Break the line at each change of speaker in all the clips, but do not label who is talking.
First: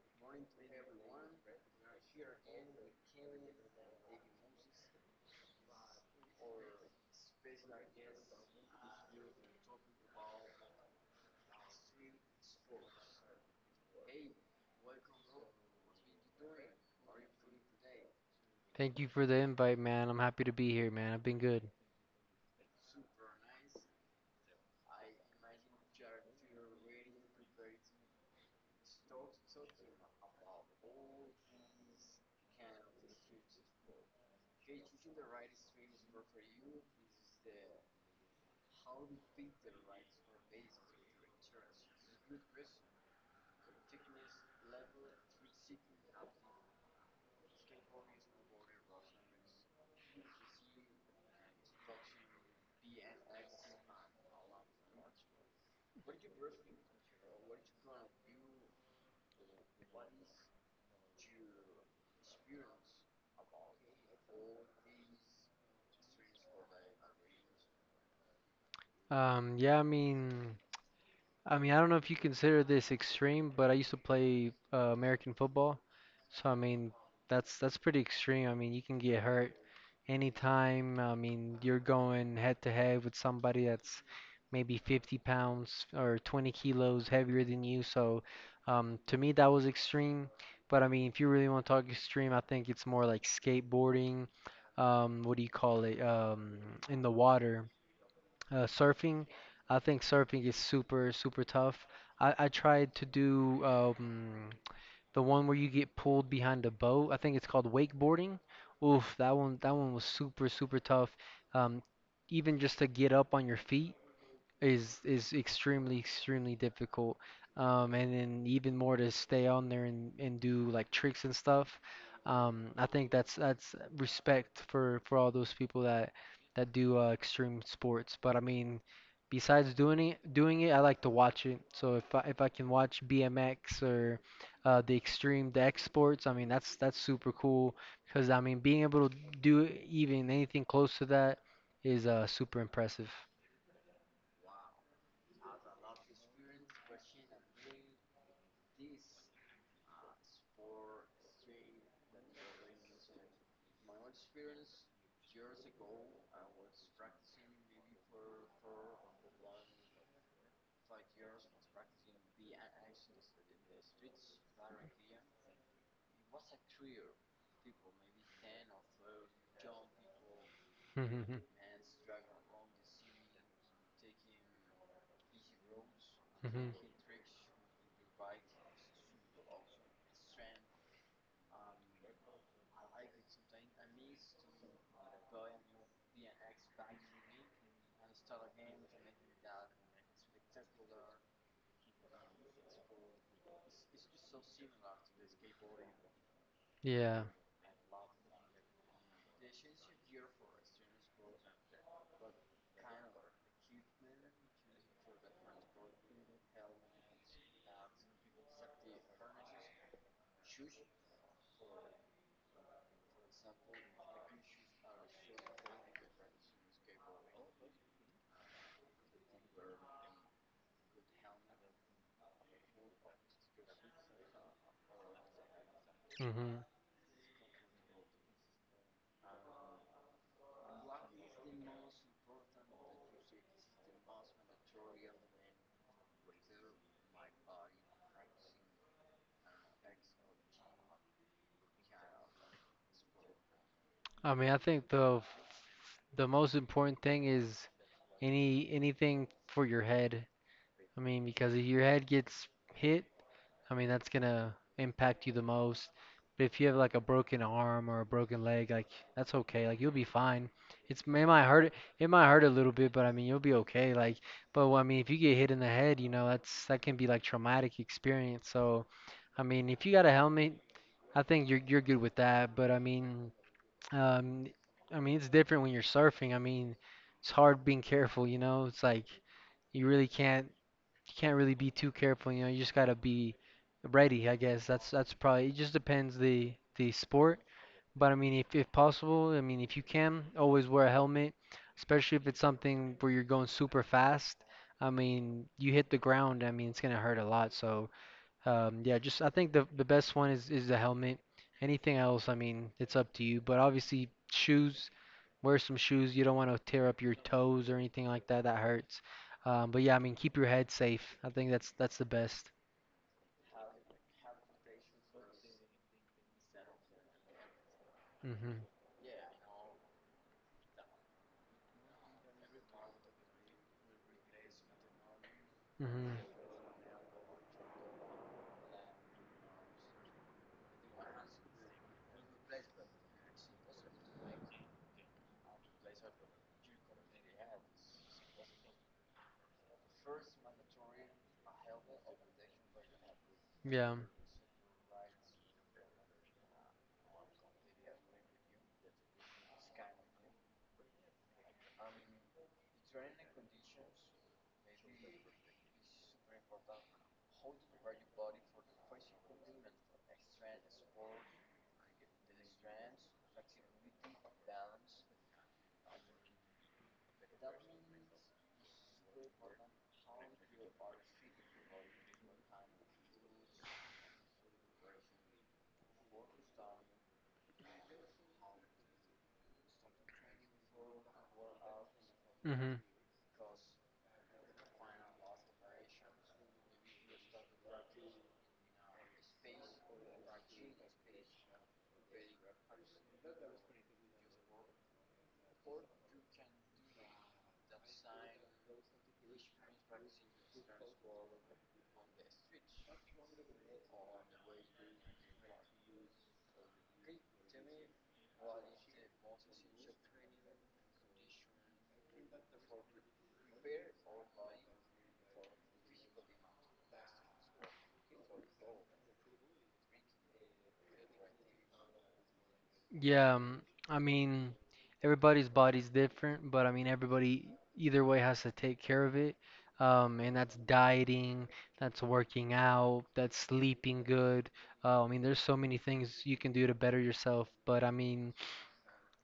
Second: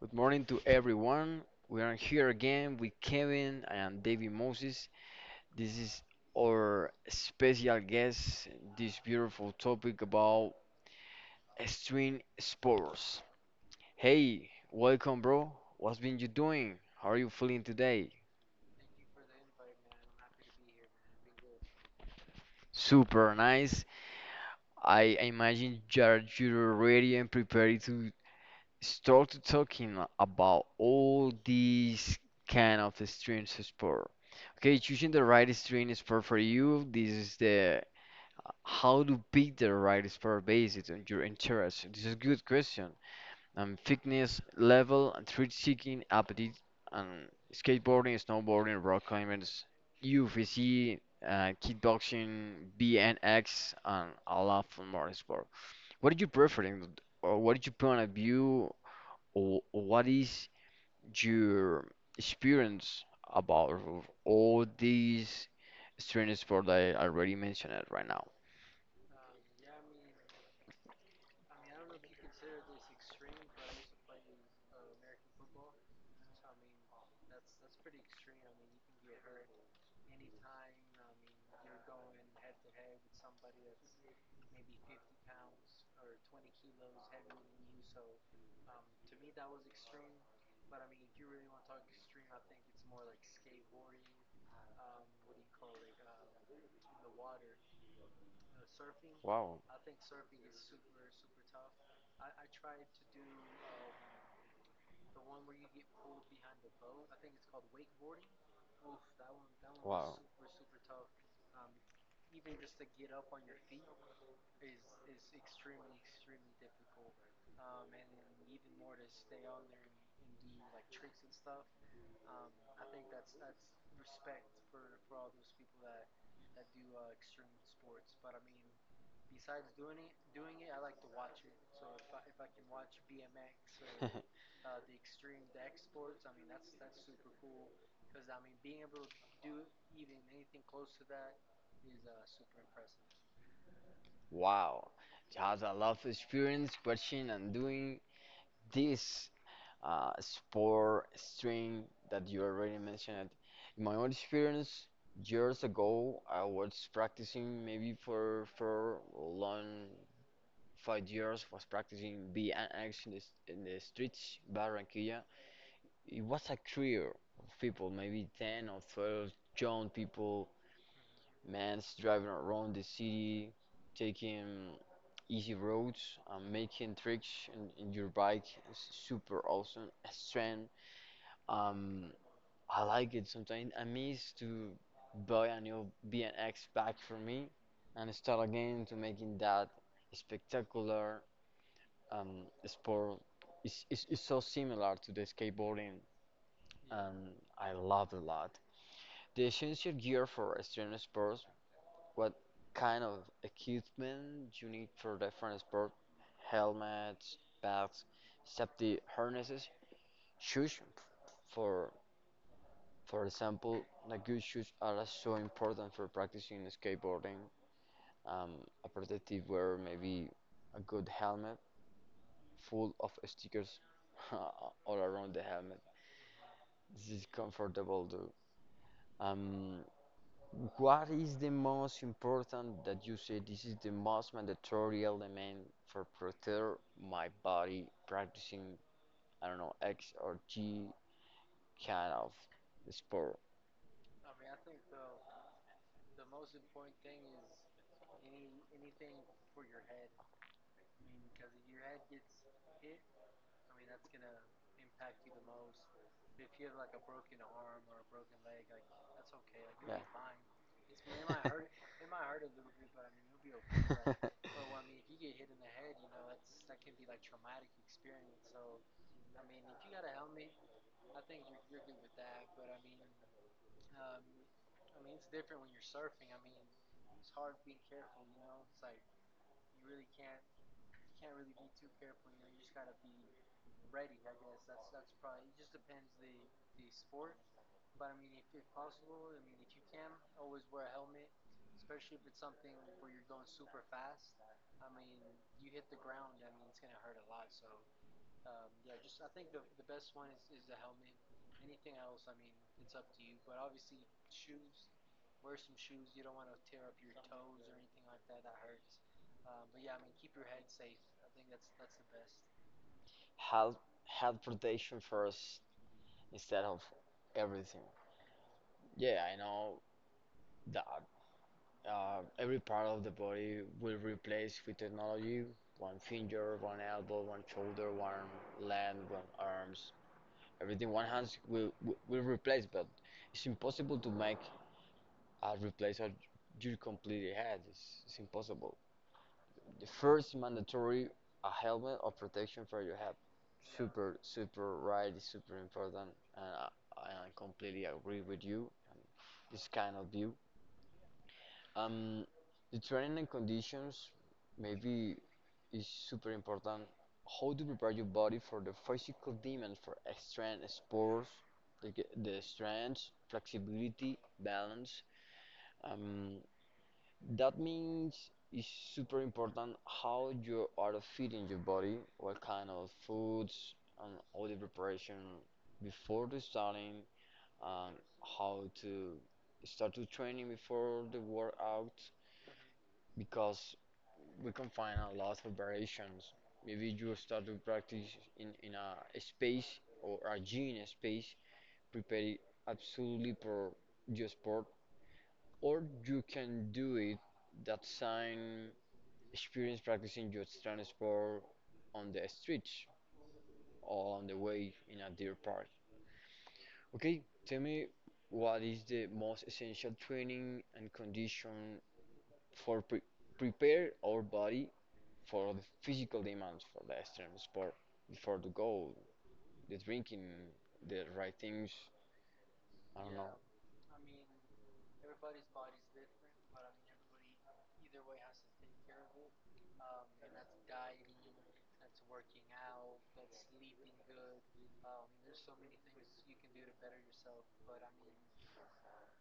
Good morning to everyone. We are here again with Kevin and David Moses. This is our special guest, this beautiful topic about extreme sports. Hey, welcome, bro. What's been you doing? How are you feeling today?
Thank you for the invite, man. I'm happy to be here, man. I've been good.
Super nice. I imagine you're ready and prepared to started talking about all these kind of streams of sport. Okay, choosing the right stream sport for you. This is the how to pick the right sport based on your interest. This is a good question. Fitness level and thrill seeking, appetite, and skateboarding, snowboarding, rock climbing, UFC, kickboxing, BNX, and a lot of more sport. What did you prefer, or what did you point of view or what is your experience about all these strange sports that I already mentioned it right now?
Um, yeah, I mean, I don't know if you consider this extreme, but I used to play American football. So I mean, that's pretty extreme. I mean, you can get hurt anytime. I mean, you're going head to head with somebody that's maybe 50 pounds or 20 kilos heavier than you. So to me, that was extreme. But I mean, if you really want to talk extreme, I think it's more like skateboarding. What do you call it? In the water. Surfing,
Wow,
I think surfing is super, super tough. I tried to do the one where you get pulled behind a boat. I think it's called wakeboarding. Oof, that one was
wow.
super, super tough. Um, Even just to get up on your feet, is extremely extremely difficult, and then even more to stay on there and do like tricks and stuff. I think that's respect for all those people that that do extreme sports. But I mean, besides doing it doing it, I like to watch it. So if I can watch BMX or the extreme, the X sports, I mean that's super cool because I mean being able to do even anything close to that is super impressive.
Wow, just a lot of experience watching and doing this sport string that you already mentioned. In my own experience, years ago, I was practicing maybe for long 5 years. Was practicing BMX in the in the streets, Barranquilla. It was a career of people, maybe 10 or 12 young people. Man's driving around the city, taking easy roads,
hmm
making tricks in your bike. It's super awesome. A strength. Um, I like it sometimes. I miss to buy a new BMX bike for me and start again to making that spectacular sport. It's so similar to the skateboarding, and
Yeah.
I love a lot. The essential gear for extreme sports. What kind of equipment you need for different sport? Helmets, bags, safety harnesses, shoes. For example, like good shoes are so important for practicing skateboarding. Um, a protective wear, maybe a good helmet, full of stickers all around the helmet.
hmm
This is comfortable too. Um, What is the most important that you say this is the most mandatory element for protect my body practicing, I don't know, X or G kind of sport?
I mean, I think the most important thing is anything for your head. I mean, because if your head gets hit, I mean, that's gonna impact you the most. But if you have like a broken arm or a broken leg, like that's okay. Like, you'll
Yeah.
be fine. It's, it might hurt. It might hurt a little bit, but I mean, you'll be okay.
like. but
Like,
but
but I mean, if you get hit in the head, you know, that's that can be like traumatic experience. So I mean, if you got a helmet, I think you're good with that. But um, I mean it's different when you're surfing. I mean, it's hard being careful, you know? It's like you really can't, you can't really be too careful, you know? You just gotta be ready, I guess. That's probably it, just depends the sport. But I mean, if possible, I mean, if you can, always wear a helmet, especially if it's something where you're going super fast. I mean, you hit the ground, I mean, it's gonna hurt a lot. So yeah, just I think the best one is the helmet. Anything else, I mean, it's up to you. But obviously, shoes. Wear some shoes. You don't want to tear up your toes or anything like that. That hurts. But yeah, I mean, keep your head safe. I think that's the best.
health, health protection first instead of everything.
Mhm.
Yeah, I know that every part of the body will replace with technology. One
Mhm.
finger, one elbow, one shoulder, one leg, one arms. Everything, one hand will, will replace, but it's impossible to make a replace of your complete head. It's impossible. The first mandatory a helmet of protection for your head.
Yeah.
Super, super right, it's super important, and I completely agree with you. And this kind of view. Um, the training and conditions maybe is super important. How to prepare your body for the physical demands for extreme sports, the, the strength, flexibility, balance. Um, that means it's super important how you are feeding your body, what kind of foods, and all the preparation before the starting, and how to start to training before the workout,
Mhm.
because we can find a lot of variations. Maybe you start to practice in a space or a gym space prepared absolutely for your sport, or you can do it that same experience practicing your strength sport on the streets or on the way in a deer park. Okay, tell me what is the most essential training and condition for prepare our body for the physical demands for the extreme sport, for the goal, the drinking, the right things. I don't know.
Yeah, I mean, everybody's body's different, but I mean, everybody either way has to take care of it. And that's dieting, that's working out, that's sleeping good. I mean, there's so many things you can do to better yourself, but I mean,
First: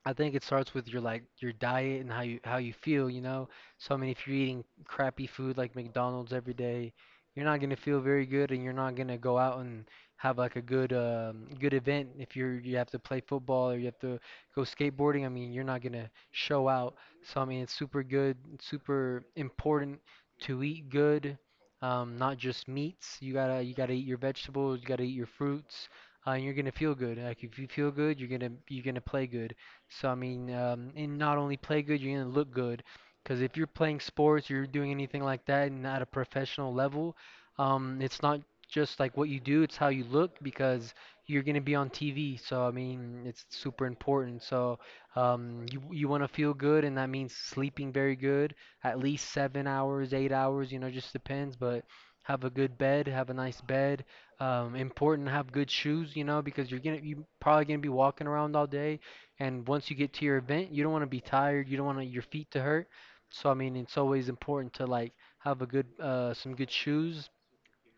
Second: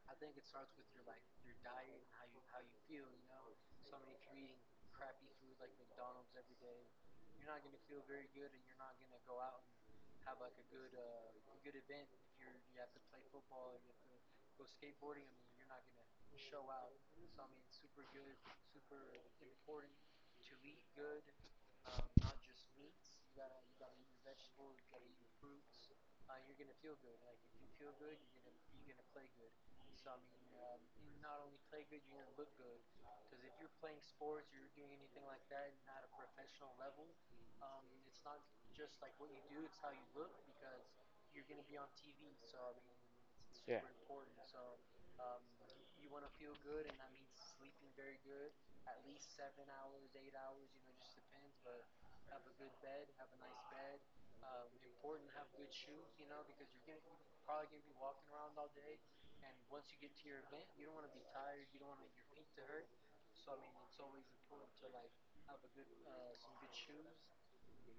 I think it starts with your like your diet and how you feel, you know. So I mean, if you're eating crappy food like McDonald's every day, you're not gonna feel very good, and you're not gonna go out and have like a good good event. If you're you have to play football or you have to go skateboarding, I mean, you're not gonna show out. So I mean, it's super good, super important to eat good, not just meats. You gotta eat your vegetables, you gotta eat your fruits, and you're gonna feel good. Like, if you feel good, you're gonna play good. So I mean, and not only play good, you're gonna look good. Because if you're playing sports, you're doing anything like that, and at a professional level, it's not just like what you do; it's how you look because you're gonna be on TV. So I mean, it's
Yeah,
super important. So you you want to feel good, and that means sleeping very good, at least 7 hours, 8 hours. You know, just depends, but. Have a good bed, have a nice bed. Important to have good shoes, you know, because you're gonna, you probably gonna be walking around all day. And once you get to your event, you don't want to be tired. You don't want your feet to hurt. So I mean, it's always important to like have a good, some good shoes,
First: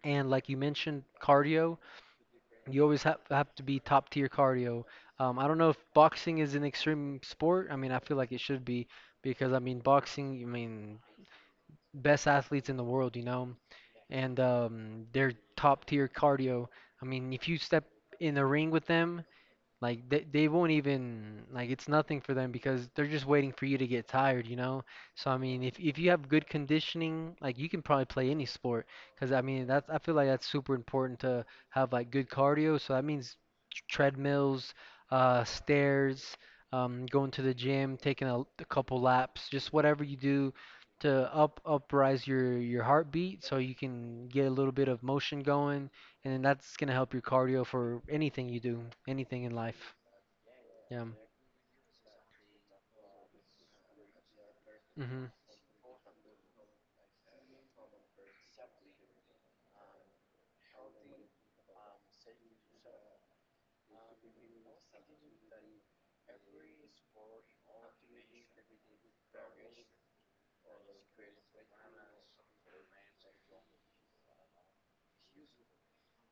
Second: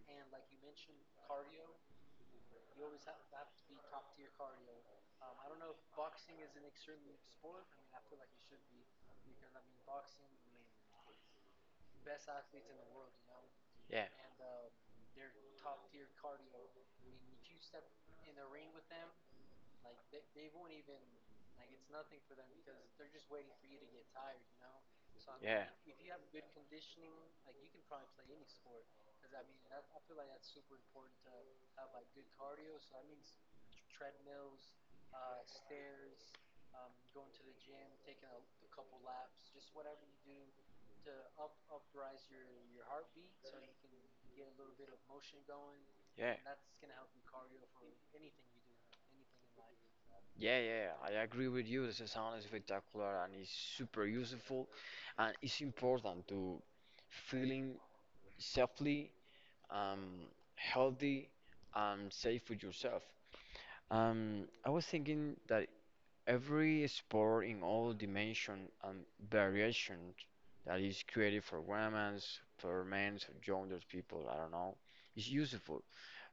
and like you mentioned, cardio. You always have to be top tier cardio. I don't know if boxing is an extreme sport. I mean, I feel like it should be because I mean, boxing. I mean, best athletes in the world, you know,
yeah,
and they're top tier cardio. I mean, if you step in the ring with them, like they won't even, like it's nothing for them because they're just waiting for you to get tired, you know? So I mean,
yeah,
if
yeah.
you have good conditioning, like you can probably play any sport because I mean, that's, I feel like that's super important to have like good cardio. So that means treadmills, stairs, going to the gym, taking a couple laps, just whatever you do to up uprise your heartbeat so you can get a little bit of motion going, and then that's gonna help your cardio for anything you do, anything in life.
Yeah, yeah,
Yeah.
yeah. I agree with you. This is sound is spectacular and it's super useful, and
Mhm.
it's important to feeling safely, um, healthy, and safe with yourself. I was thinking that every sport in all dimension and variation that is created for women, for men, for younger people, I don't know, is useful.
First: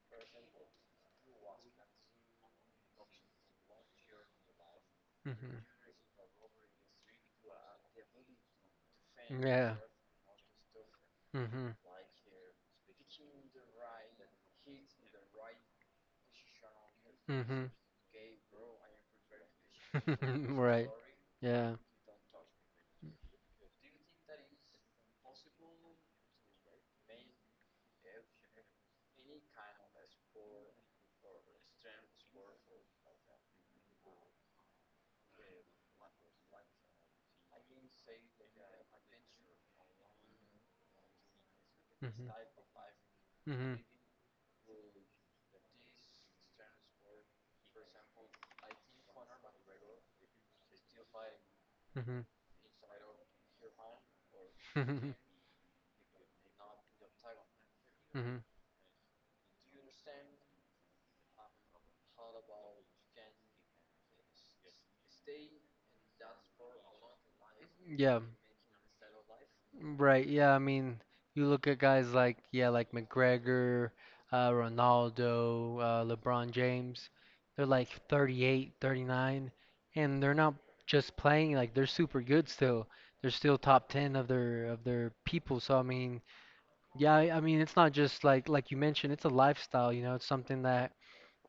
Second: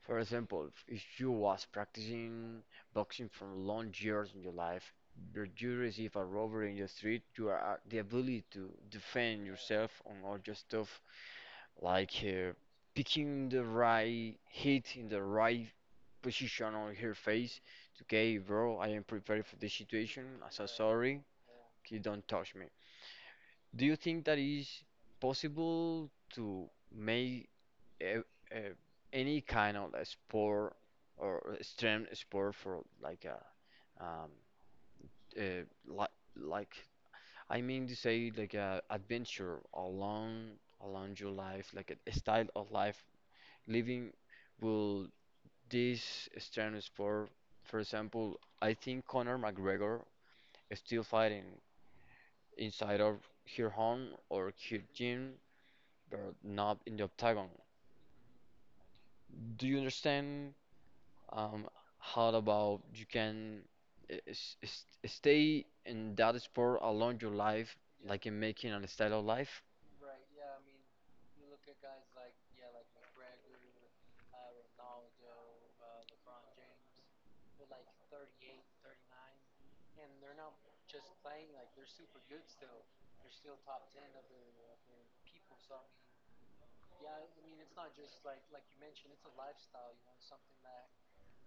For example, if you was practicing boxing for long years in your life, but
Mhm.
you receive a robbery in the street, you are the ability to defend
Yeah.
yourself on all your stuff
Mhm.
like picking the right hit in the right position on her face.
Mhm.
Okay, bro, I am prepared for this situation. I'm so
Right.
sorry.
Yeah.
You don't touch me. Do you think that is possible to make a, a, any kind of a sport or a extreme sport for like a um, uh, like like I mean to say like a adventure along your life, like a
Mhm.
style of life
Mhm.
living will this strength sport? For example, I think Conor McGregor is still fighting
Mhm.
inside of her home or her
Mhm.
gym, but not in the octagon.
Mhm.
Do you understand um, how about you can stay in that sport along your life,
Yeah.
like in making a style of life?
Life? Right, yeah, I mean, you look at guys like, yeah, like McGregor, Ronaldo, LeBron James. They're like 38, 39, and they're not just playing like they're super good still. They're still top 10 of their people. So I mean, yeah, I mean, it's not just like you mentioned, it's a lifestyle, you know, it's something that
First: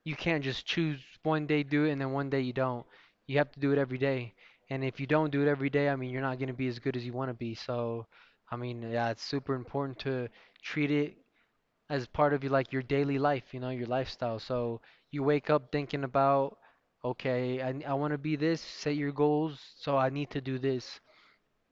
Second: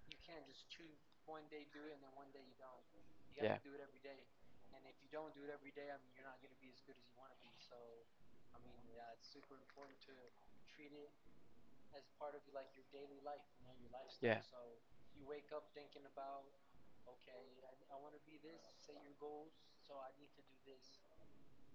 you can't just choose one day do it and then one day you don't. You have
Yeah,
to do it every day. And if you don't do it every day, I mean, you're not going to be as good as you want to be. So I mean, yeah, it's super important to treat it as part of your like your daily life, you know, your
yeah,
lifestyle. So you wake up thinking about, okay, I want to be this, set your goals, so I need to do this.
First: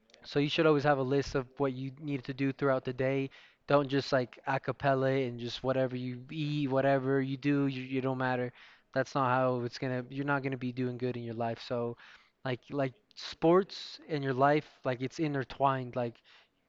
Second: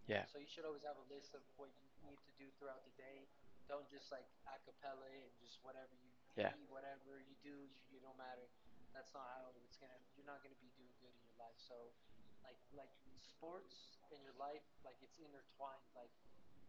yeah,
So you should always have a list of what you need to do throughout the day. Don't just like a cappella and just whatever you
yeah.
eat, whatever you do, you don't matter. That's not how it's gonna, you're not gonna be doing good in your life. So like sports and your life, like it's intertwined. Like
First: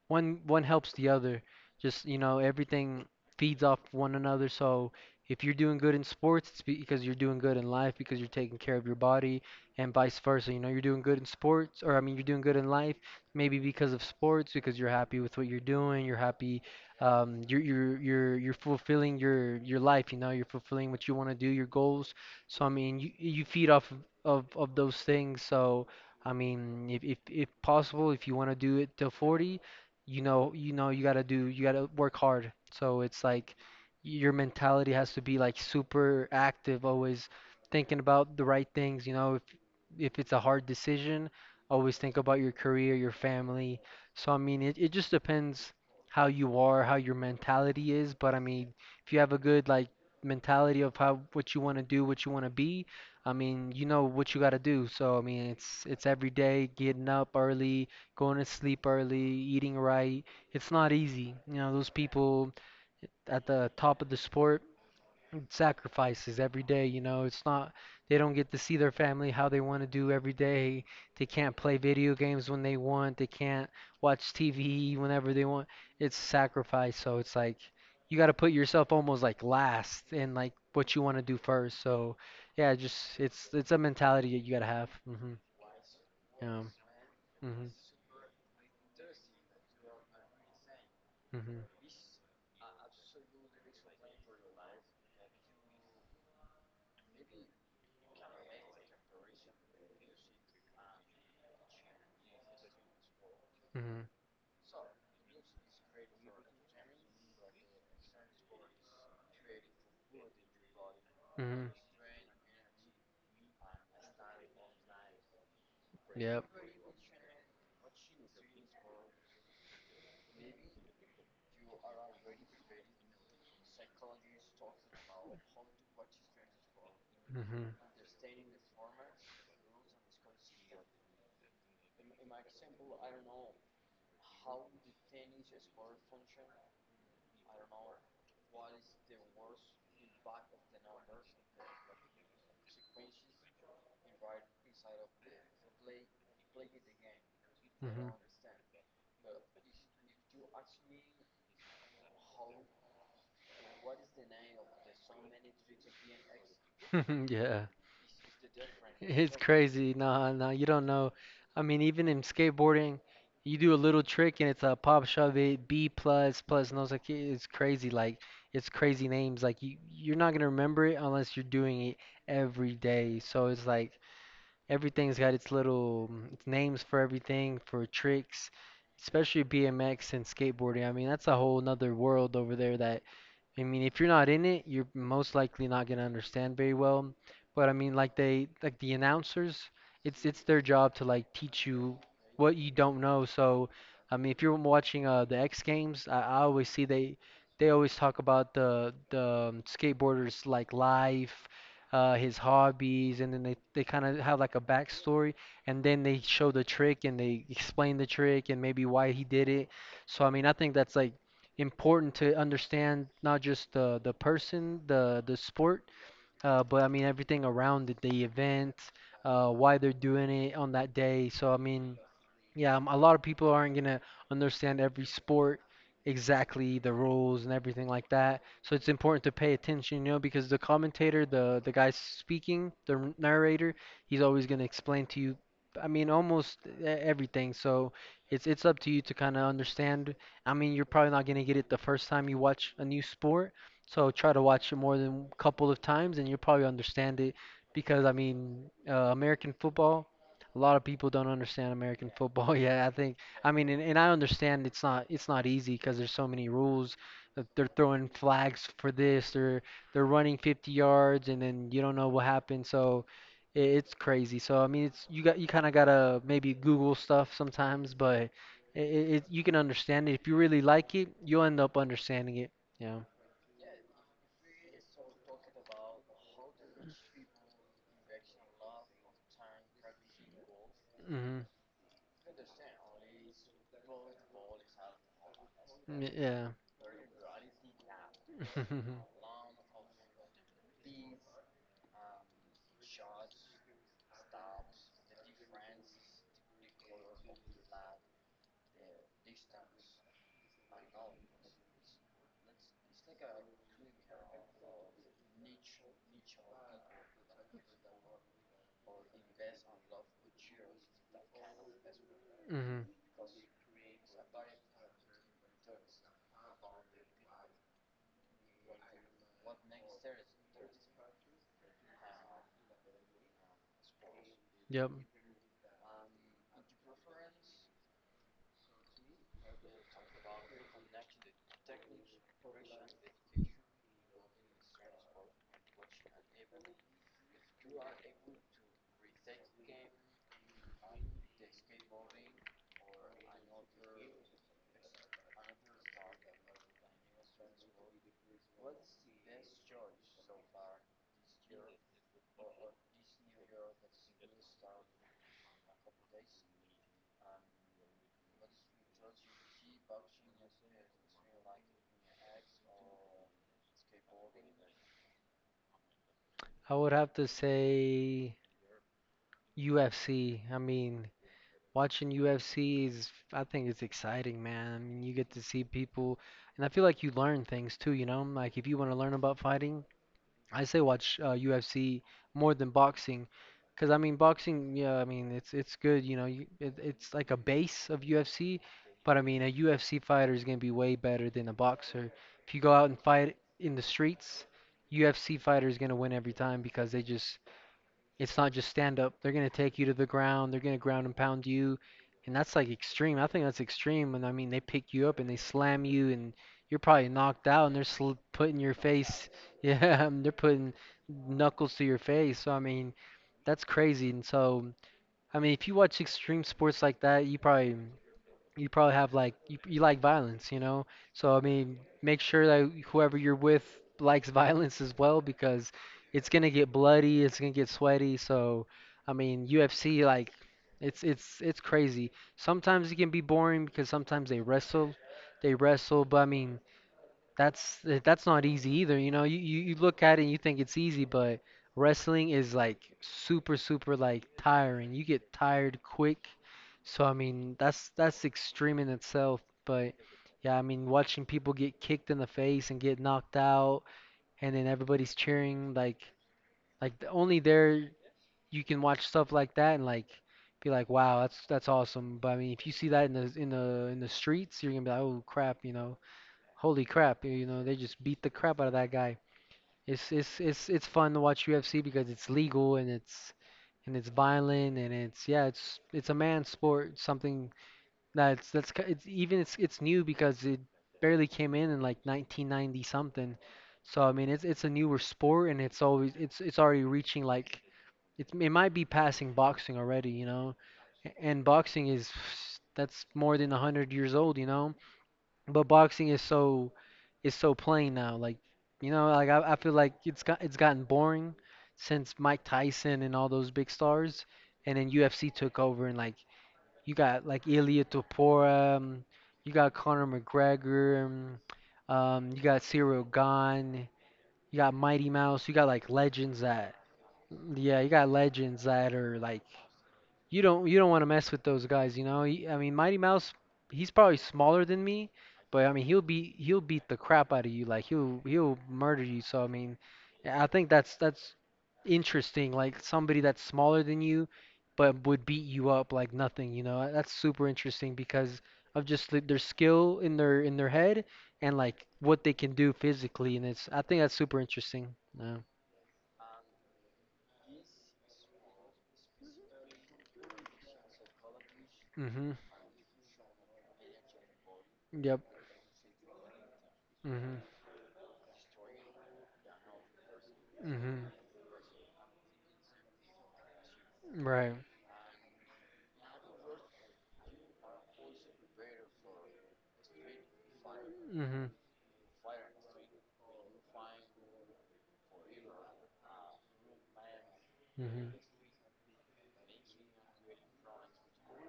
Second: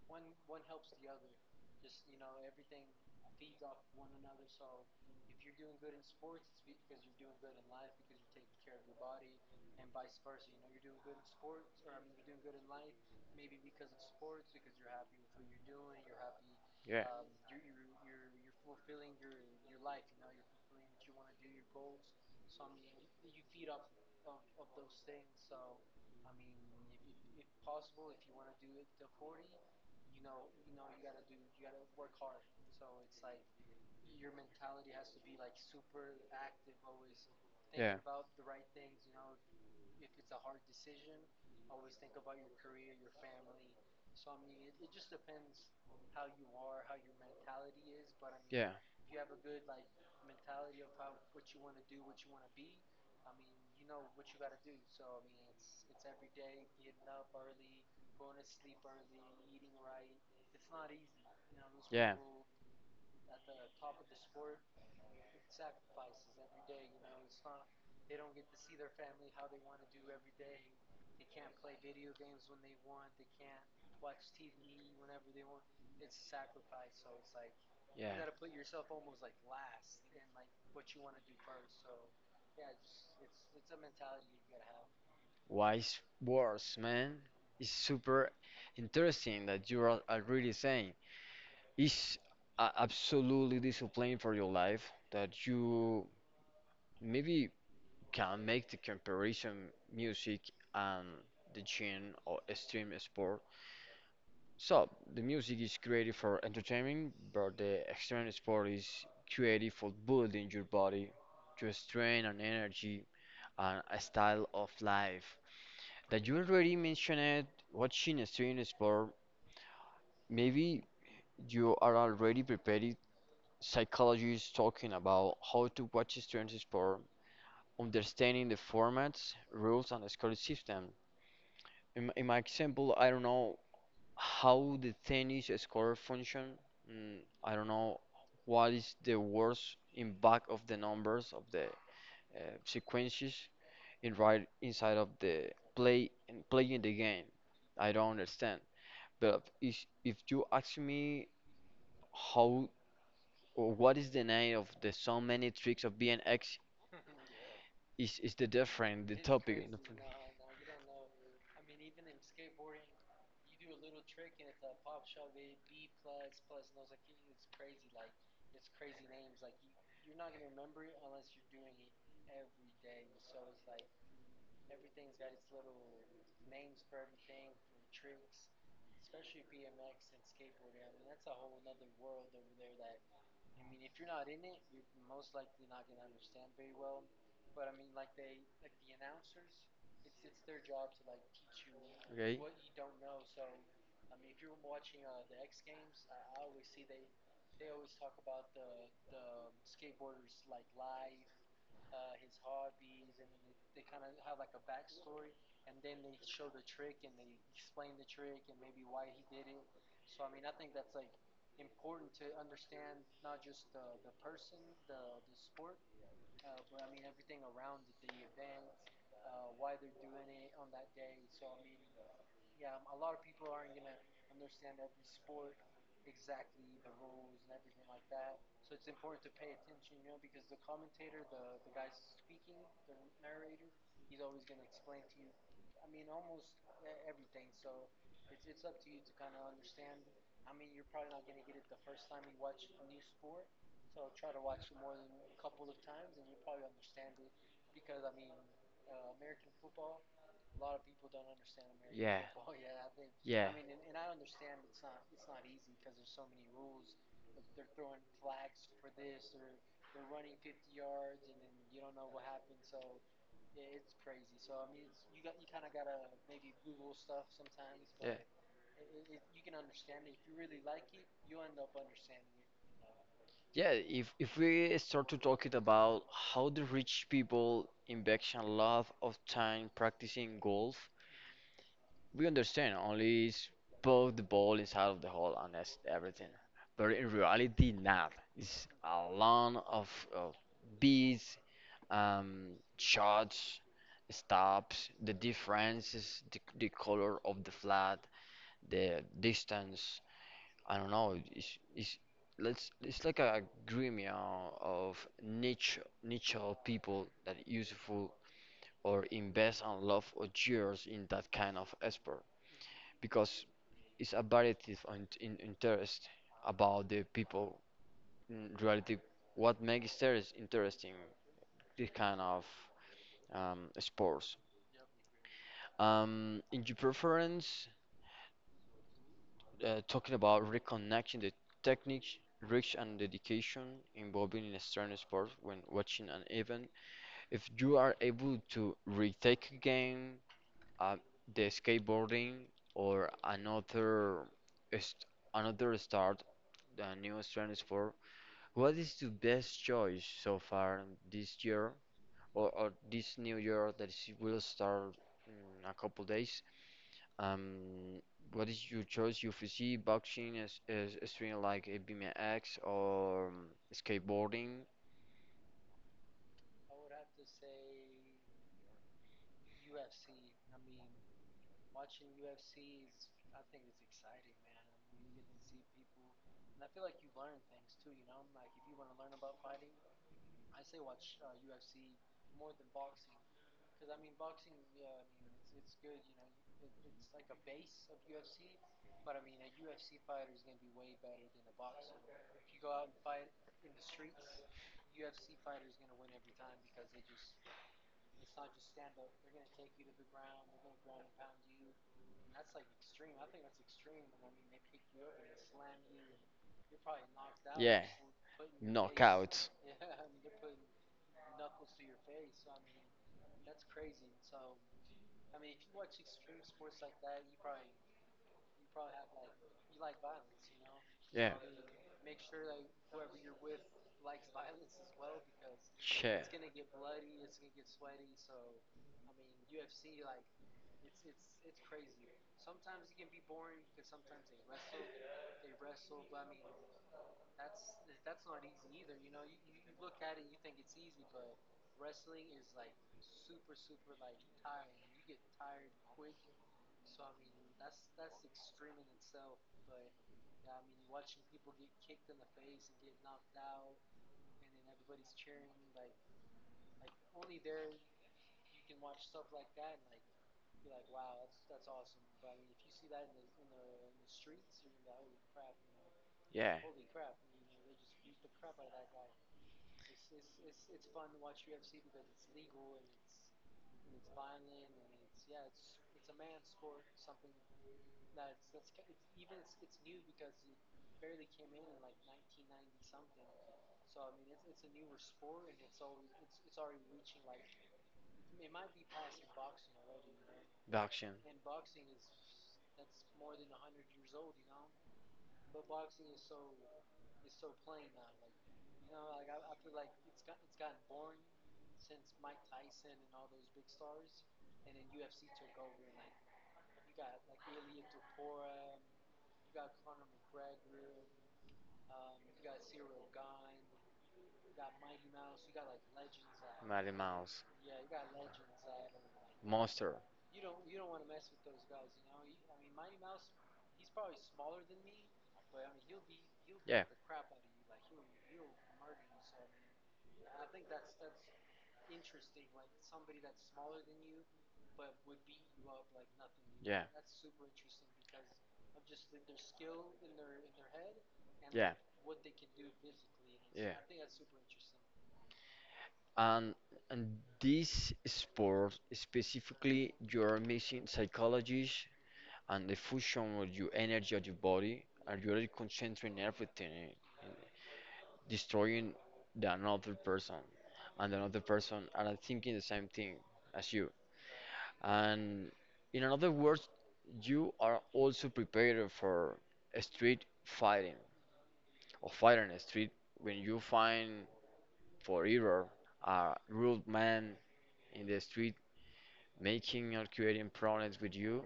one helps the other. Just, you know, everything feeds off one another. So if you're doing good in sports, it's because you're doing good in life because you're taking care of your body, and vice versa. You know, you're doing good in sports, or I mean, you're doing good in life maybe because of sports because you're happy with what you're doing. You're happy.
Yeah.
You're you're fulfilling your life. You know, you're fulfilling what you want to do, your goals. So I mean, you feed off of of those things. So. I mean, if possible, if you want to do it till 40, you know you gotta do, you gotta work hard. So it's like your mentality has to be like super active, always
Yeah.
thinking about the right things, you know. If it's a hard decision, always think about your career, your family. So I mean it just depends how you are, how your mentality is. But I
Yeah.
mean, if you have a good like mentality of how, what you want to do, what you want to be, I mean, you know what you got to do. So I mean, it's every day getting up early, going to sleep early, eating right. It's not easy. You know, those
Yeah.
people at the top of the sport sacrifices every day. You know, it's not, they don't get to see their family how they want to do every day. They can't play video games when they want, they can't watch TV whenever they want. It's sacrifice. So it's like,
Yeah.
you got to put yourself almost like last in like what you want to do first. So, yeah, just it's a mentality that you got to have. Hmm
Wise
Yeah.
words, man.
hmm
It's super interesting that you are already saying.
hmm
It's absolutely discipline for your life that you maybe can make the comparison music and the gym or extreme sport.
Mhm.
So, the music is created for entertainment, but the extreme sport is created for building your body,
Mhm.
your strength and energy, and a style of life. That you
Yep.
already mentioned watching extreme sport, maybe you are already prepared. Psychologists talking about how to watch extreme sport,
Mhm.
understanding the formats, rules, and scoring system. In my example, I don't know how the tennis score function? Mm, I don't know what is the words in back of the numbers of the uh, sequences in right inside of the play and playing the game. I don't
Mhm.
understand. But if you ask me how or what is the name of the so many tricks of BNX
Yeah.
is the different the
It's
topic.
crazy. Nah, nah, you don't know. I mean, even in skateboarding, you do a little trick and it's a pop shove it, B plus plus, and I was like, "Yeah, it's crazy. Like, it's crazy names. Like, you're not gonna remember it unless you're doing it every day." So it's like, everything's got its little names for everything, for tricks, especially BMX and skateboarding. I mean, that's a whole nother world over there that, I mean, if you're not in it, you're most likely not gonna understand very well. But I mean, like the announcers, it's their job to like teach you
Okay.
what you don't know. So, I mean, if you're watching the X Games, I always see they always talk about the skateboarders like life, his hobbies, and then they kind of have like a backstory, and then they show the trick and they explain the trick and maybe why he did it. So I mean, I think that's like important to understand not just the person, the sport, but I mean everything around it, the event, why they're doing it on that day. So, I mean, yeah, a lot of people aren't gonna understand every sport exactly, the rules and everything like that. So it's important to pay attention, you know, because the commentator, the guy speaking, the narrator, he's always gonna explain to you. I mean, almost everything. So it's up to you to kind of understand. I mean, you're probably not gonna get it the first time you watch a new sport. So try to watch it more than a couple of times, and you'll probably understand it because I mean, American football, a lot of people don't understand American
Yeah.
football.
Yeah.
Yeah, I think
Yeah.
I mean, and I understand it's not easy because there's so many rules. That They're throwing flags for this. They're running 50 yards, and then you don't know what happened. So it's crazy. So I mean, it's you got you kind of gotta maybe Google stuff sometimes, but it, it, you can understand it if you really like it. You'll end up understanding it. Yeah.
Yeah, if we
Okay,
start to talking
so
about how the rich people in Bexhill love of time practicing golf, we understand only is poke the ball inside of the hole and that's everything.
mm-hmm.
But in reality, not.
Yeah.
It's a lot of bees um, shots, stops, the differences, the color of the flat, the distance. I don't know. It's let's it's like a gremio of niche of people that useful or invest and love or years in that kind of sport,
Mm-hmm.
because it's a variety of in interest about the people in reality what makes interest interesting this kind of sports.
Yep.
In your preference, talking about reconnecting the technique, reach, and dedication involving in extreme sport when watching an event, if you are able to retake a game, uh, the skateboarding or another st- another start, the new extreme sport, what is the best choice so far this year or this new year that is- will start in a couple days? Um, what is your choice? UFC, boxing, as a streaming like a BMX or skateboarding?
I would have to say UFC. I mean, watching UFC is, I think it's exciting, man. I mean, you get to see people, and I feel like you learn things too, you know? Like, if you want to learn about fighting, I say watch UFC more than boxing, because I mean boxing, yeah, I mean it's good, you know, it's like a base of UFC, but I mean a UFC fighter is gonna be way better than a boxer. If you go out and fight in the streets, UFC fighter is gonna win every time because they just it's not just stand up. They're gonna take you to the ground. They're gonna ground and pound you, and that's like extreme. I think that's extreme. And I mean, they pick you up and they slam you, and you're probably knocked out, and they're
Yeah,
sl putting your face.
knockouts.
Yeah, they're putting knuckles to your face. So I mean, that's crazy. And so I mean, if you watch extreme sports like that, you probably you like violence, you know.
Yeah,
So I mean, make sure that whoever you're with likes violence as well because it's
shit.
gonna get bloody, it's gonna get sweaty. So I mean, UFC like it's crazy. Sometimes it can be boring because sometimes they wrestle. But I mean, that's that's not easy either. You know, you look at it and you think it's easy, but wrestling is like super, super like tiring. You get tired quick. So I mean, that's extreme in itself. But yeah, I mean, watching people get kicked in the face and get knocked out, and then everybody's cheering like only there you can watch stuff like that and like be like, wow, that's awesome. But I mean, if you see that in the streets, you're gonna be like, oh crap, you know.
Yeah,
Holy crap, you know, they just beat the crap out of that guy. It's fun to watch UFC because it's legal and it's violent and it's yeah, it's a man sport, something that's ki- it's even it's new because it barely came in like 1990 something. So I mean, it's a newer sport and it's already reaching like it's it might be passing boxing already, you know.
boxing.
And boxing is that's more than 100 years old, you know, but boxing is so plain now. Like, you know, like I feel like it's gotten boring since Mike Tyson and all those big stars, and then UFC took over and like you got like Ilia Topuria, you got Conor McGregor, you got Cyril Gane, you got Mighty Mouse, you got like legends that
Mighty Mouse,
yeah, you got legends that are like
monster.
you don't want to mess with those guys, you know. I mean, Mighty Mouse, he's probably smaller than me, but I mean, he'll
Yeah,
beat the crap out of you. Like he'll murder you. So I mean, yeah, I think that's interesting. Like somebody that's smaller than you, but would beat you up like nothing. You
yeah,
know, that's super interesting because of just their skill in their head and
yeah,
like what they can do physically. And it's
yeah.
I think that's super interesting. Yeah.
And this sport specifically, you are missing psychology
Mhm.
and the fusion of your energy of your body,
Yep.
and you are concentrating everything,
Mhm.
destroying the another person,
Mhm.
and another person are thinking the same thing as you.
Right.
And in another words, you are also prepared for a street fighting
Mhm.
or fighting a street when you find for error a rude man
Mm-hmm.
in the street making or creating problems with you.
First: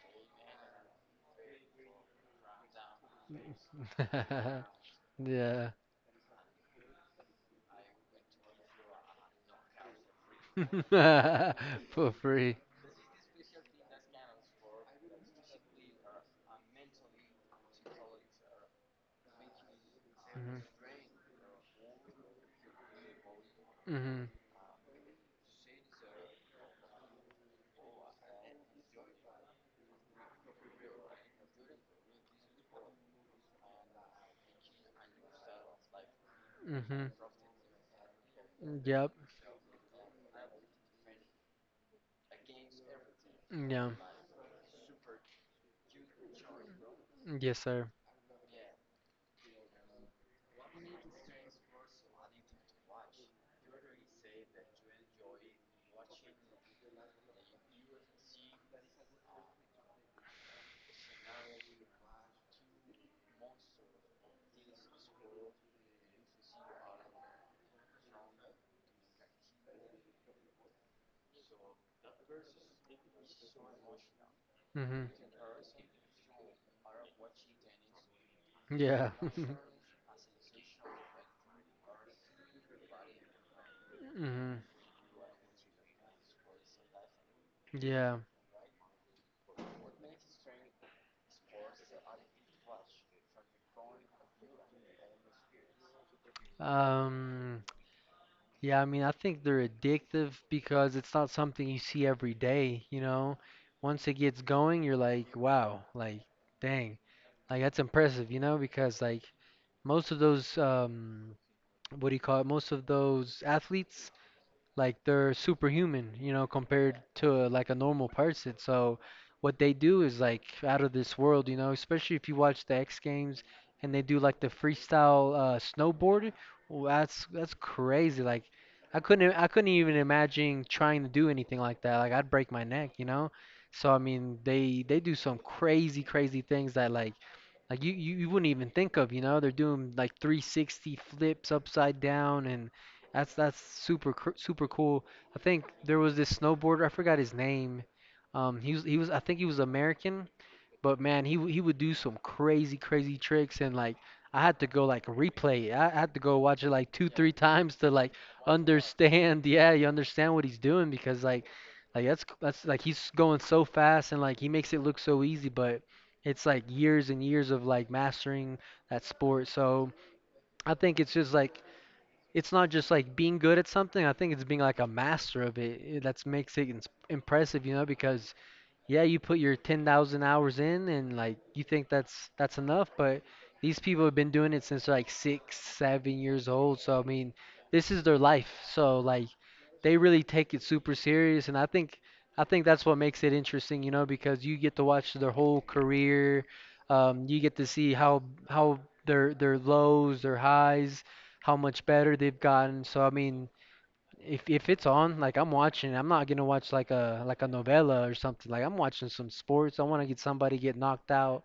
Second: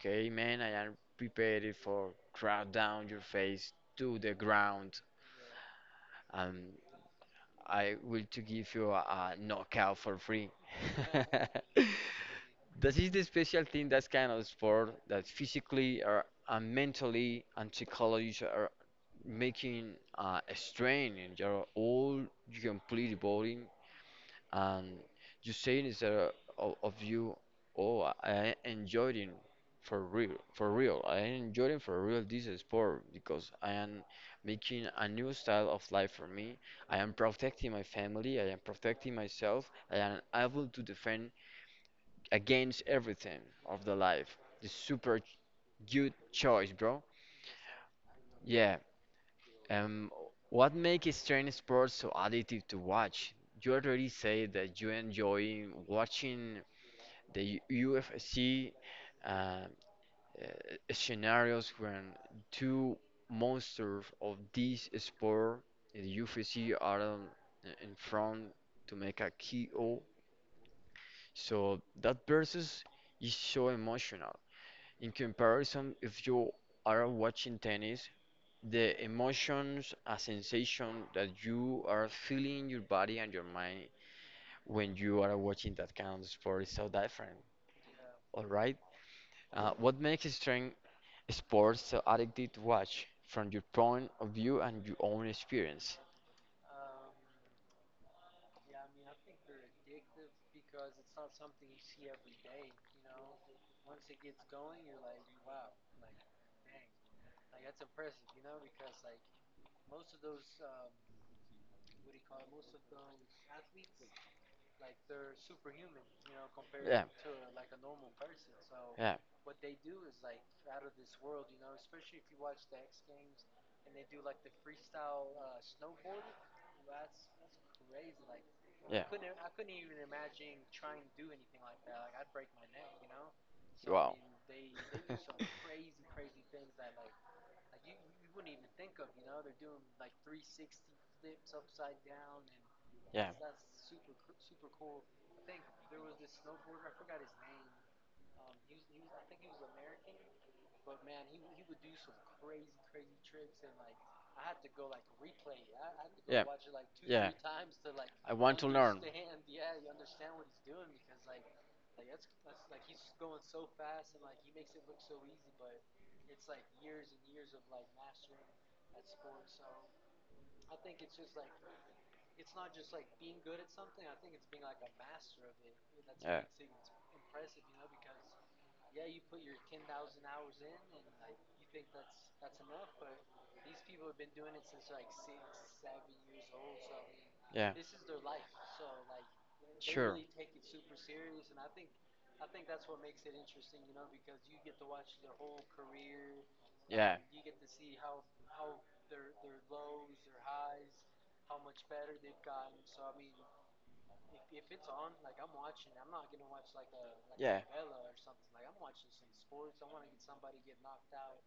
Okay, man, I am prepared for crowd down your face to the
Mm-hmm.
ground,
Yeah.
and I will to give you a, knockout for free.
For free.
This is the special thing that's kind of sport that physically or and mentally and psychologically are making a
Mm-hmm.
strain in your all your complete body,
Mm-hmm.
and you saying instead of, you, oh, I enjoyed it for real, for real. I enjoyed it for real this sport because I am making a new style of life for me. I
Mm-hmm.
am protecting my family. I am
Yep.
protecting myself. I am able to defend against everything of
Yeah.
the life. The super good choice, bro.
Yes, sir.
Yeah. Um, what makes extreme sports so addictive to watch? You already say that you enjoy watching the UFC uh, uh, scenarios when two monsters of this sport, the UFC, are on, in front to make a KO. So that versus is so emotional.
Mm-hmm.
In comparison, if you are watching tennis, the
Yeah.
emotions, a sensation that you are feeling in your body and your mind
Mm-hmm.
when you are watching that kind of sport is so different.
Yeah.
All right. What makes strength sports so addictive to watch from your point of view and your own experience?
Um, yeah, I mean, I think they're addictive because it's not something you see every day, you know? Once it gets going, you're like, wow, like, dang. Like, that's impressive, you know? Because, like, most of those, what do you call it? Most of those athletes, like they're superhuman, you know, compared
Yeah.
to like a normal person. So
Yeah,
what they do is like out of this world, you know, especially if you watch the X Games and they do like the freestyle snowboard. That's crazy. Like
yeah.
I couldn't even imagine trying to do anything like that. Like I'd break my neck, you know? So I
Wow.
mean, they do some crazy crazy things that like you wouldn't even think of, you know, they're doing like 360 flips upside down and
Yeah.
that's that's
Yeah.
super cr- super cool. I think there was this snowboarder, I forgot his name. He was I think he was American, but man, he would do some crazy, crazy tricks, and like I had to go like replay it. I had to go watch it like two,
Yeah.
three times to like
I want to learn.
understand. Yeah, you understand what he's doing because like that's like he's going so fast and like he makes it look so easy, but it's like years and years of like mastering that sport. So I think it's just like it's not just like being good at something. I think it's being like a master of it. That makes it impressive, you know, because yeah, you put your 10,000 hours in and like you think that's enough, but these people have been doing it since like 6, 7 years old. So I mean,
Yeah.
this is their life. So like they really
they
take it super serious and I think that's what makes it interesting, you know, because you get to watch their whole career. You get to see how their lows, their highs, how much better they've gotten. So I mean, if it's on, like I'm watching, I'm not gonna watch like a novella or something. Like I'm watching some sports. I want to get somebody get knocked out,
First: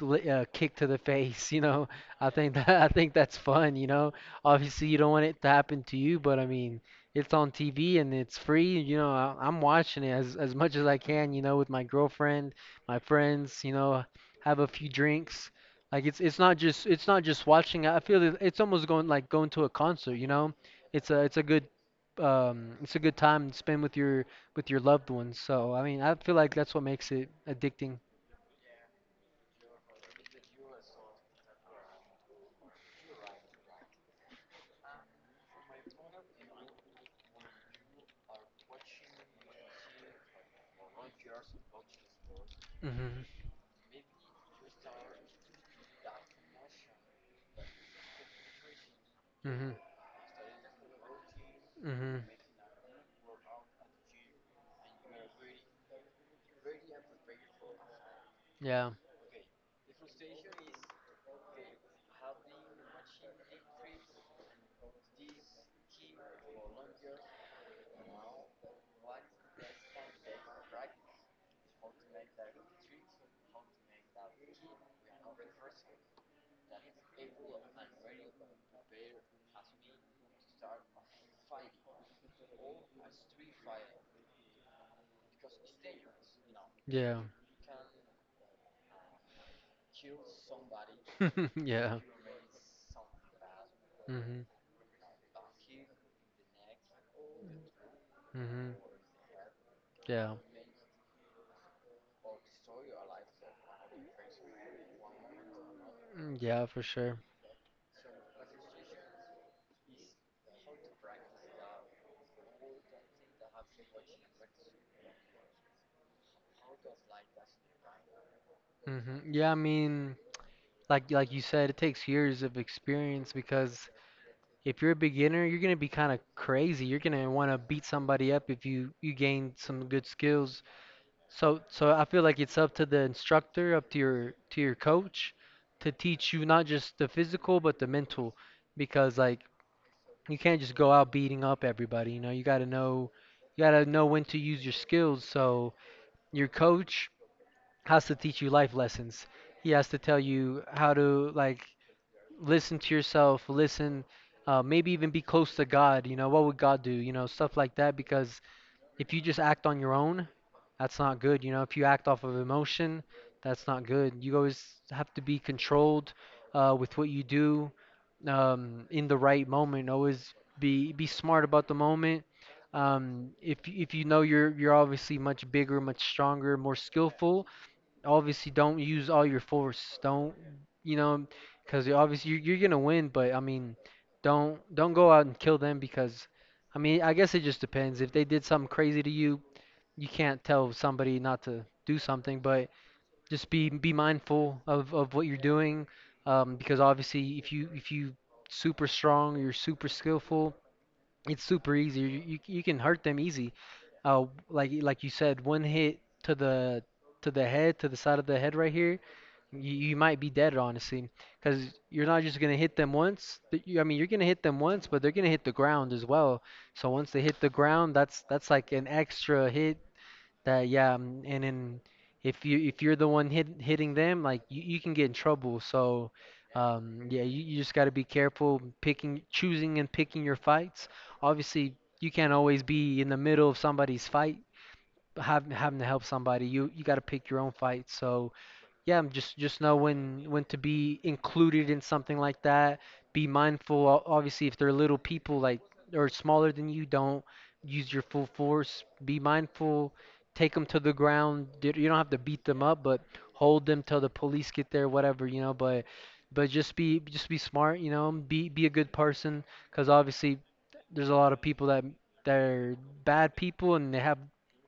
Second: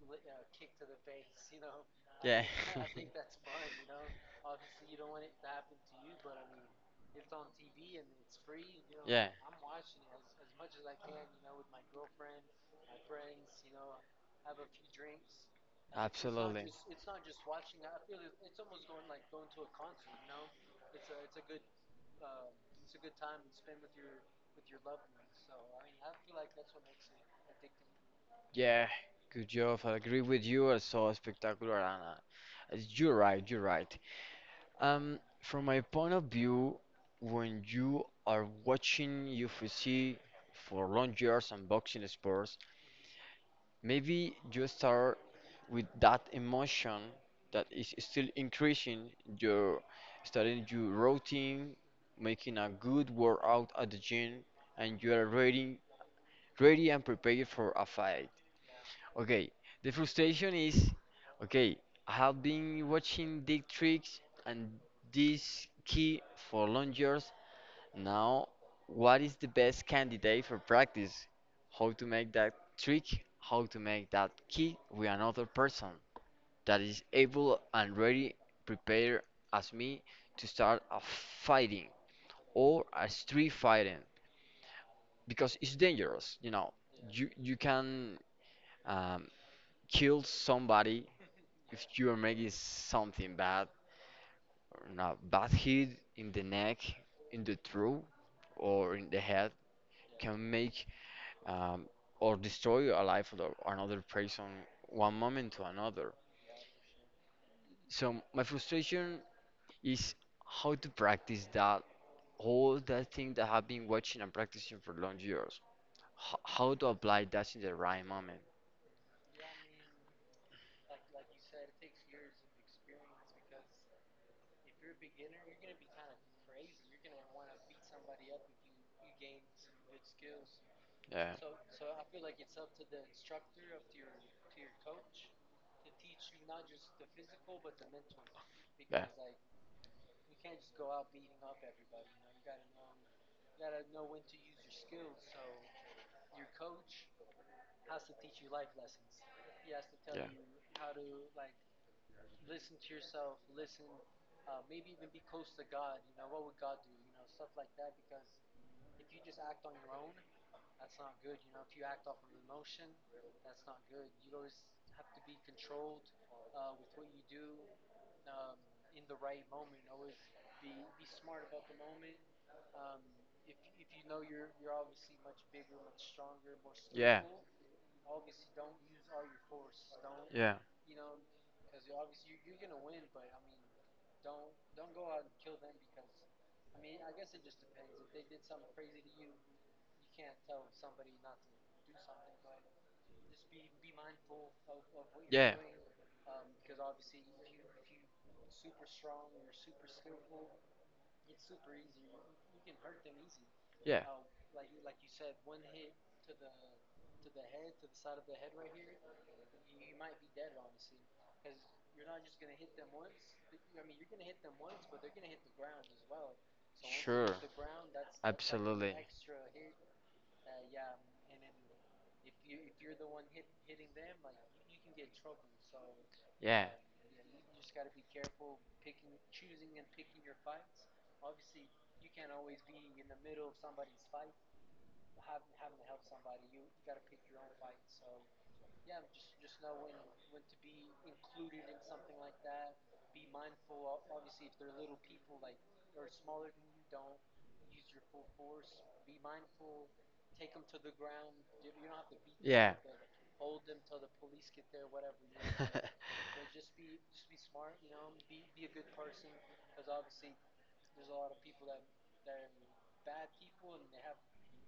kicked to the face. You know, I
I
think that I think that's fun. You know, obviously you don't want it to happen to you, but I mean, it's on TV and it's free. You know,
um,
I'm watching it as much as I can. You know, with my girlfriend, my friends. You know, have a few drinks. Like
it's not.
it's not just watching. I feel it, it's almost going to a concert. You know, it's a good it's a good time to spend with your loved ones. So I mean, I feel like that's what makes it addicting.
Yeah, good job. I agree with you. I saw Spectacular and it's- you're right, you're right. From my point of view, when you are watching UFC for long years and boxing sports,
Mhm.
maybe you start with that emotion that is still increasing.
Mhm.
You're starting your routine,
Mhm.
making a good workout at the gym, and you are ready, ready and prepared for a fight.
Yeah.
Okay, the frustration is okay, I have been watching Dick Tricks and this key for long years. Now, what is the best candidate for practice? How to make that trick, how to make that key with another person that is able and ready, prepared as me to start a fighting or a street fighting, because it's dangerous, you know.
Yeah.
You can um, kill somebody if
Yeah.
you are making something bad
Mhm.
or not bad hit in the neck in the throat
Mhm.
or in the head,
Yeah.
can make um, or destroy a life of another person one moment to another.
Mm, yeah, for sure.
So my frustration is how to practice that all that thing that I've been watching and practicing for long years. H- how to apply that in the right moment?
Mhm. Yeah, I mean, like you said, it takes years of experience because if you're a beginner, you're gonna be kind of crazy. You're gonna want to beat somebody up if you gain some good skills.
Yeah,
So I feel like it's up to the instructor, up to your coach to teach you not just the physical but the mental
yeah,
because like you can't just go out beating up everybody, you know, you got to know you got to know when to use your skills. So your coach has to teach you life lessons. He has to tell
yeah.
you how to like listen to yourself, listen, maybe even be close to God. You know, what would God do? You know, stuff like that because if you just act on your own, that's not good. You know, if you act off of emotion, that's not good. You always have to be controlled with what you do, in the right moment. Always be smart about the moment. If you know you're obviously much bigger, much stronger, more
Yeah,
skillful, obviously don't use all your force. Don't,
yeah,
you know? Because obviously you're gonna win, but I mean, don't go out and kill them because, I mean, I guess it just depends. If they did something crazy to you, you can't tell somebody not to do something, but just be mindful of what you're
yeah,
doing, because obviously if you super strong, you're super skillful, it's super easy. You can hurt them easy.
yeah.
Like you said, one hit to the head, to the side of the head right here, you might be dead honestly, because you're not just gonna hit them once. But I mean, you're gonna hit them once, but they're gonna hit the ground as well. So
Once
once they
sure,
hit the
hit
ground, that's like an
absolutely.
extra hit that, yeah, and then if you're the one hitting them, like you can get in trouble. So
Yeah,
yeah, you just got to be careful picking, choosing and picking your fights. Obviously, you can't always be in the middle of somebody's fight, having to help somebody. You got to pick your own fight. So yeah, just know when to be included in something like that. Be mindful, obviously, if they're little people like or smaller than you, don't use your full force. Be mindful, take them to the ground. You don't have to beat them
yeah.
up, but hold
But
them till the police get there, whatever, you know.
to.
But but just be smart, you know. Be a good person, because obviously there's a lot of people that they're bad people and they have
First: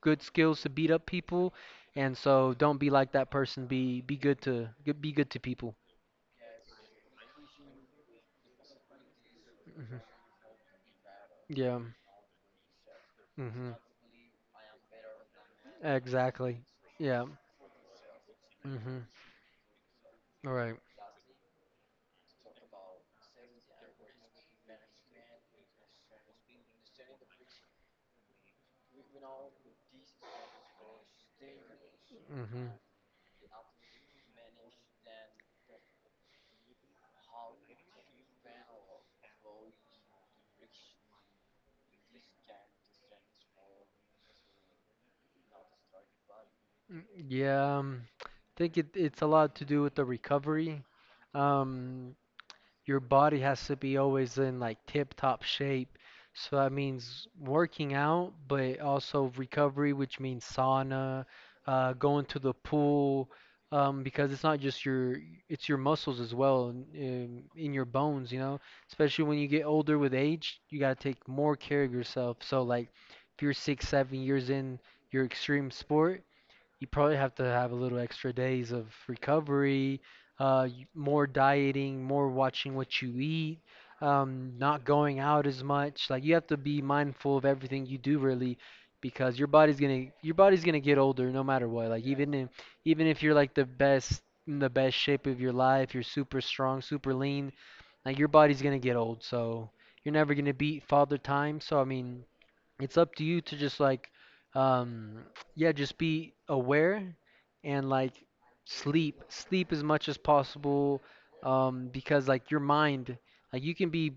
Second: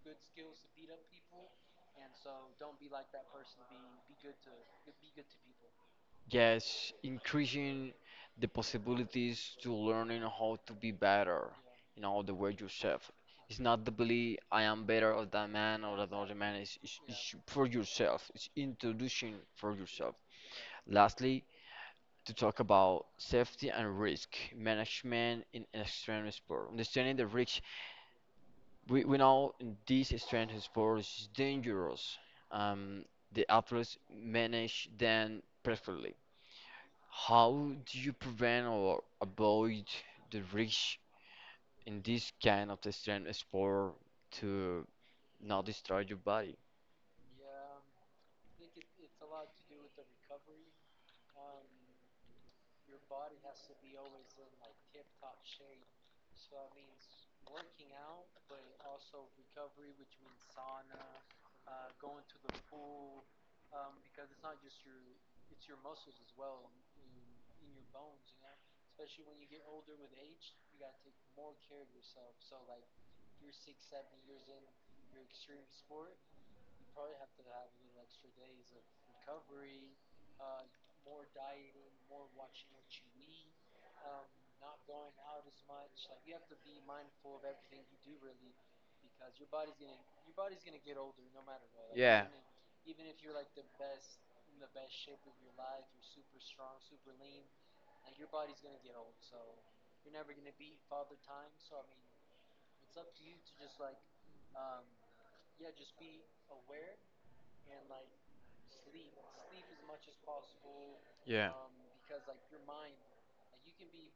good skills to beat up people, and so don't be like that person. Be good to be good to people.
Yes, increasing the possibilities to
Hmm.
learning how to be better
Yeah.
in all the way yourself. It's
Hmm.
not the belief I am better or that man or that other exactly. Man.
Exactly.
It's, it's,
Yeah.
it's for yourself. It's
Hmm.
introducing for yourself.
All right.
Lastly, to talk about safety and risk management in extreme sport. Understanding the risk, we know in this extreme sport is dangerous.
Mm-hmm.
Um, the athletes manage them perfectly. How do you prevent or avoid the risk in this kind of extreme sport to not destroy your body?
Mm, yeah. I think it's a lot to do with the recovery. Um, your body has to be always in like tip top shape. So that means working out, but also recovery, which means sauna, going to the pool, because it's not just it's your muscles as well, and, in your bones, you know. Especially when you get older with age, you gotta take more care of yourself. So like, if you're six, 7 years in your extreme sport, you probably have to have a little extra days of recovery, more dieting, more watching what you eat, not going out as much. Like you have to be mindful of everything you do really, because your body's gonna get older no matter what. Like
Yeah,
even if you're like the best in the best shape of your life, you're super strong, super lean, like your body's gonna get old. So you're never gonna beat father time. So I mean, it's up to you to just like um yeah, just be aware and like sleep as much as possible,
yeah,
because like your mind, like you can be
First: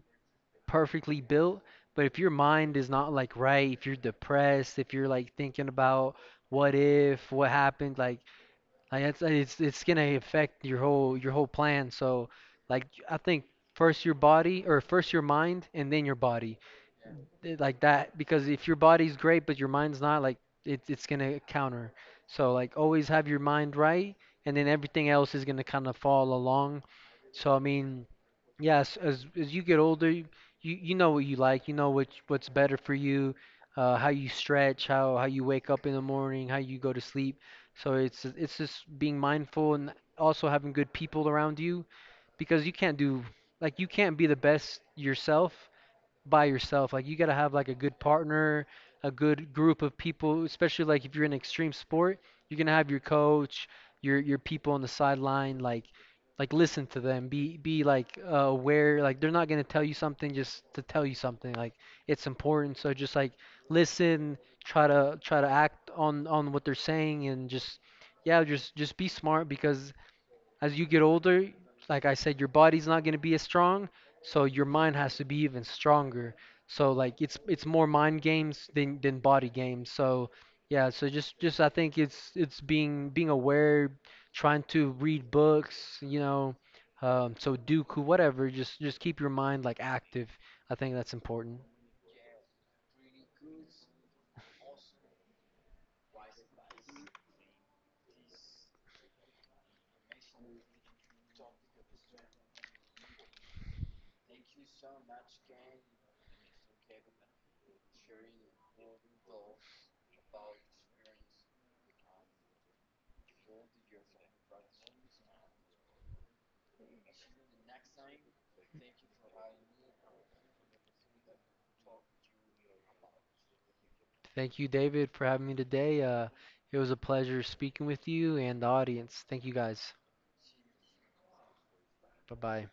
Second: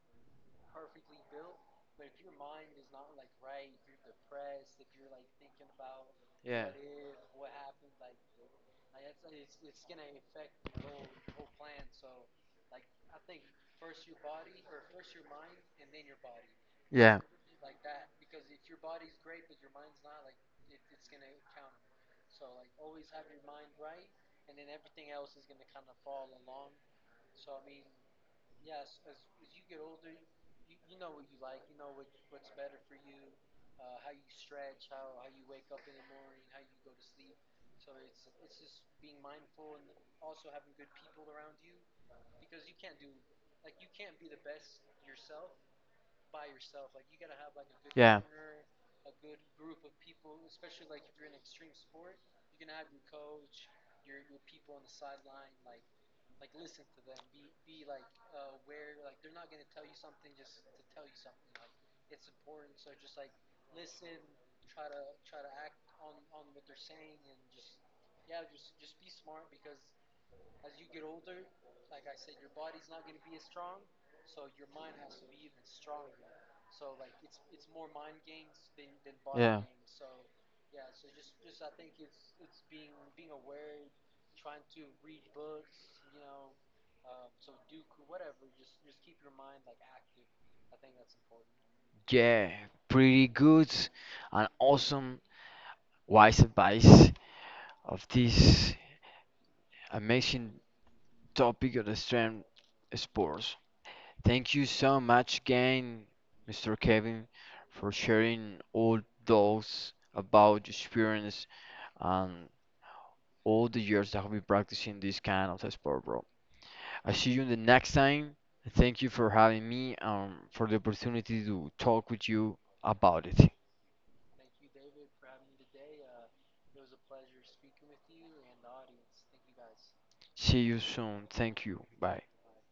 perfectly built, but if your mind is not like right, if you're depressed, if you're like thinking about what if what happened, like like it's gonna affect your whole plan. So like I think first your body, or first your mind and then your body,
yeah,
like that, because if your body's great but your mind's not, like it's gonna counter. So like always have your mind right, and then everything else is gonna kind of fall along. So I mean, yes, as you get older, you know what you like, you know what's better for you, how you stretch, how you wake up in the morning, how you go to sleep. So it's just being mindful and also having good people around you, because you can't do, like you can't be the best yourself by yourself. Like you got to have like a good partner, a good group of people, especially like if you're in extreme sport, you're going to have your coach, your people on the sideline, like listen to them. Be like aware, like they're not going to tell you something just to tell you something. Like it's important, so just like listen, try to act on what they're saying and just yeah, just be smart, because as you get older, like I said, your body's not gonna be as strong, so your mind has to be even stronger. So like it's more mind games than body
yeah.
games. So yeah, so just I think it's being being aware, trying to read books, you know, Sudoku, whatever. Just keep your mind like active. I think that's important.
Yeah. Pretty good and awesome wise advice of this amazing topic of the strength sports. Thank you so much again, Mr. Kevin, for sharing all those about your experience and all the years that have been practicing this kind of sport, bro. I see you the next time. Thank you for having me for the opportunity to talk with you about it.
Thank you, David, for having me today. It was a pleasure speaking with you and the audience. Thank you guys.
See you soon. Thank you. Bye.
Bye bye.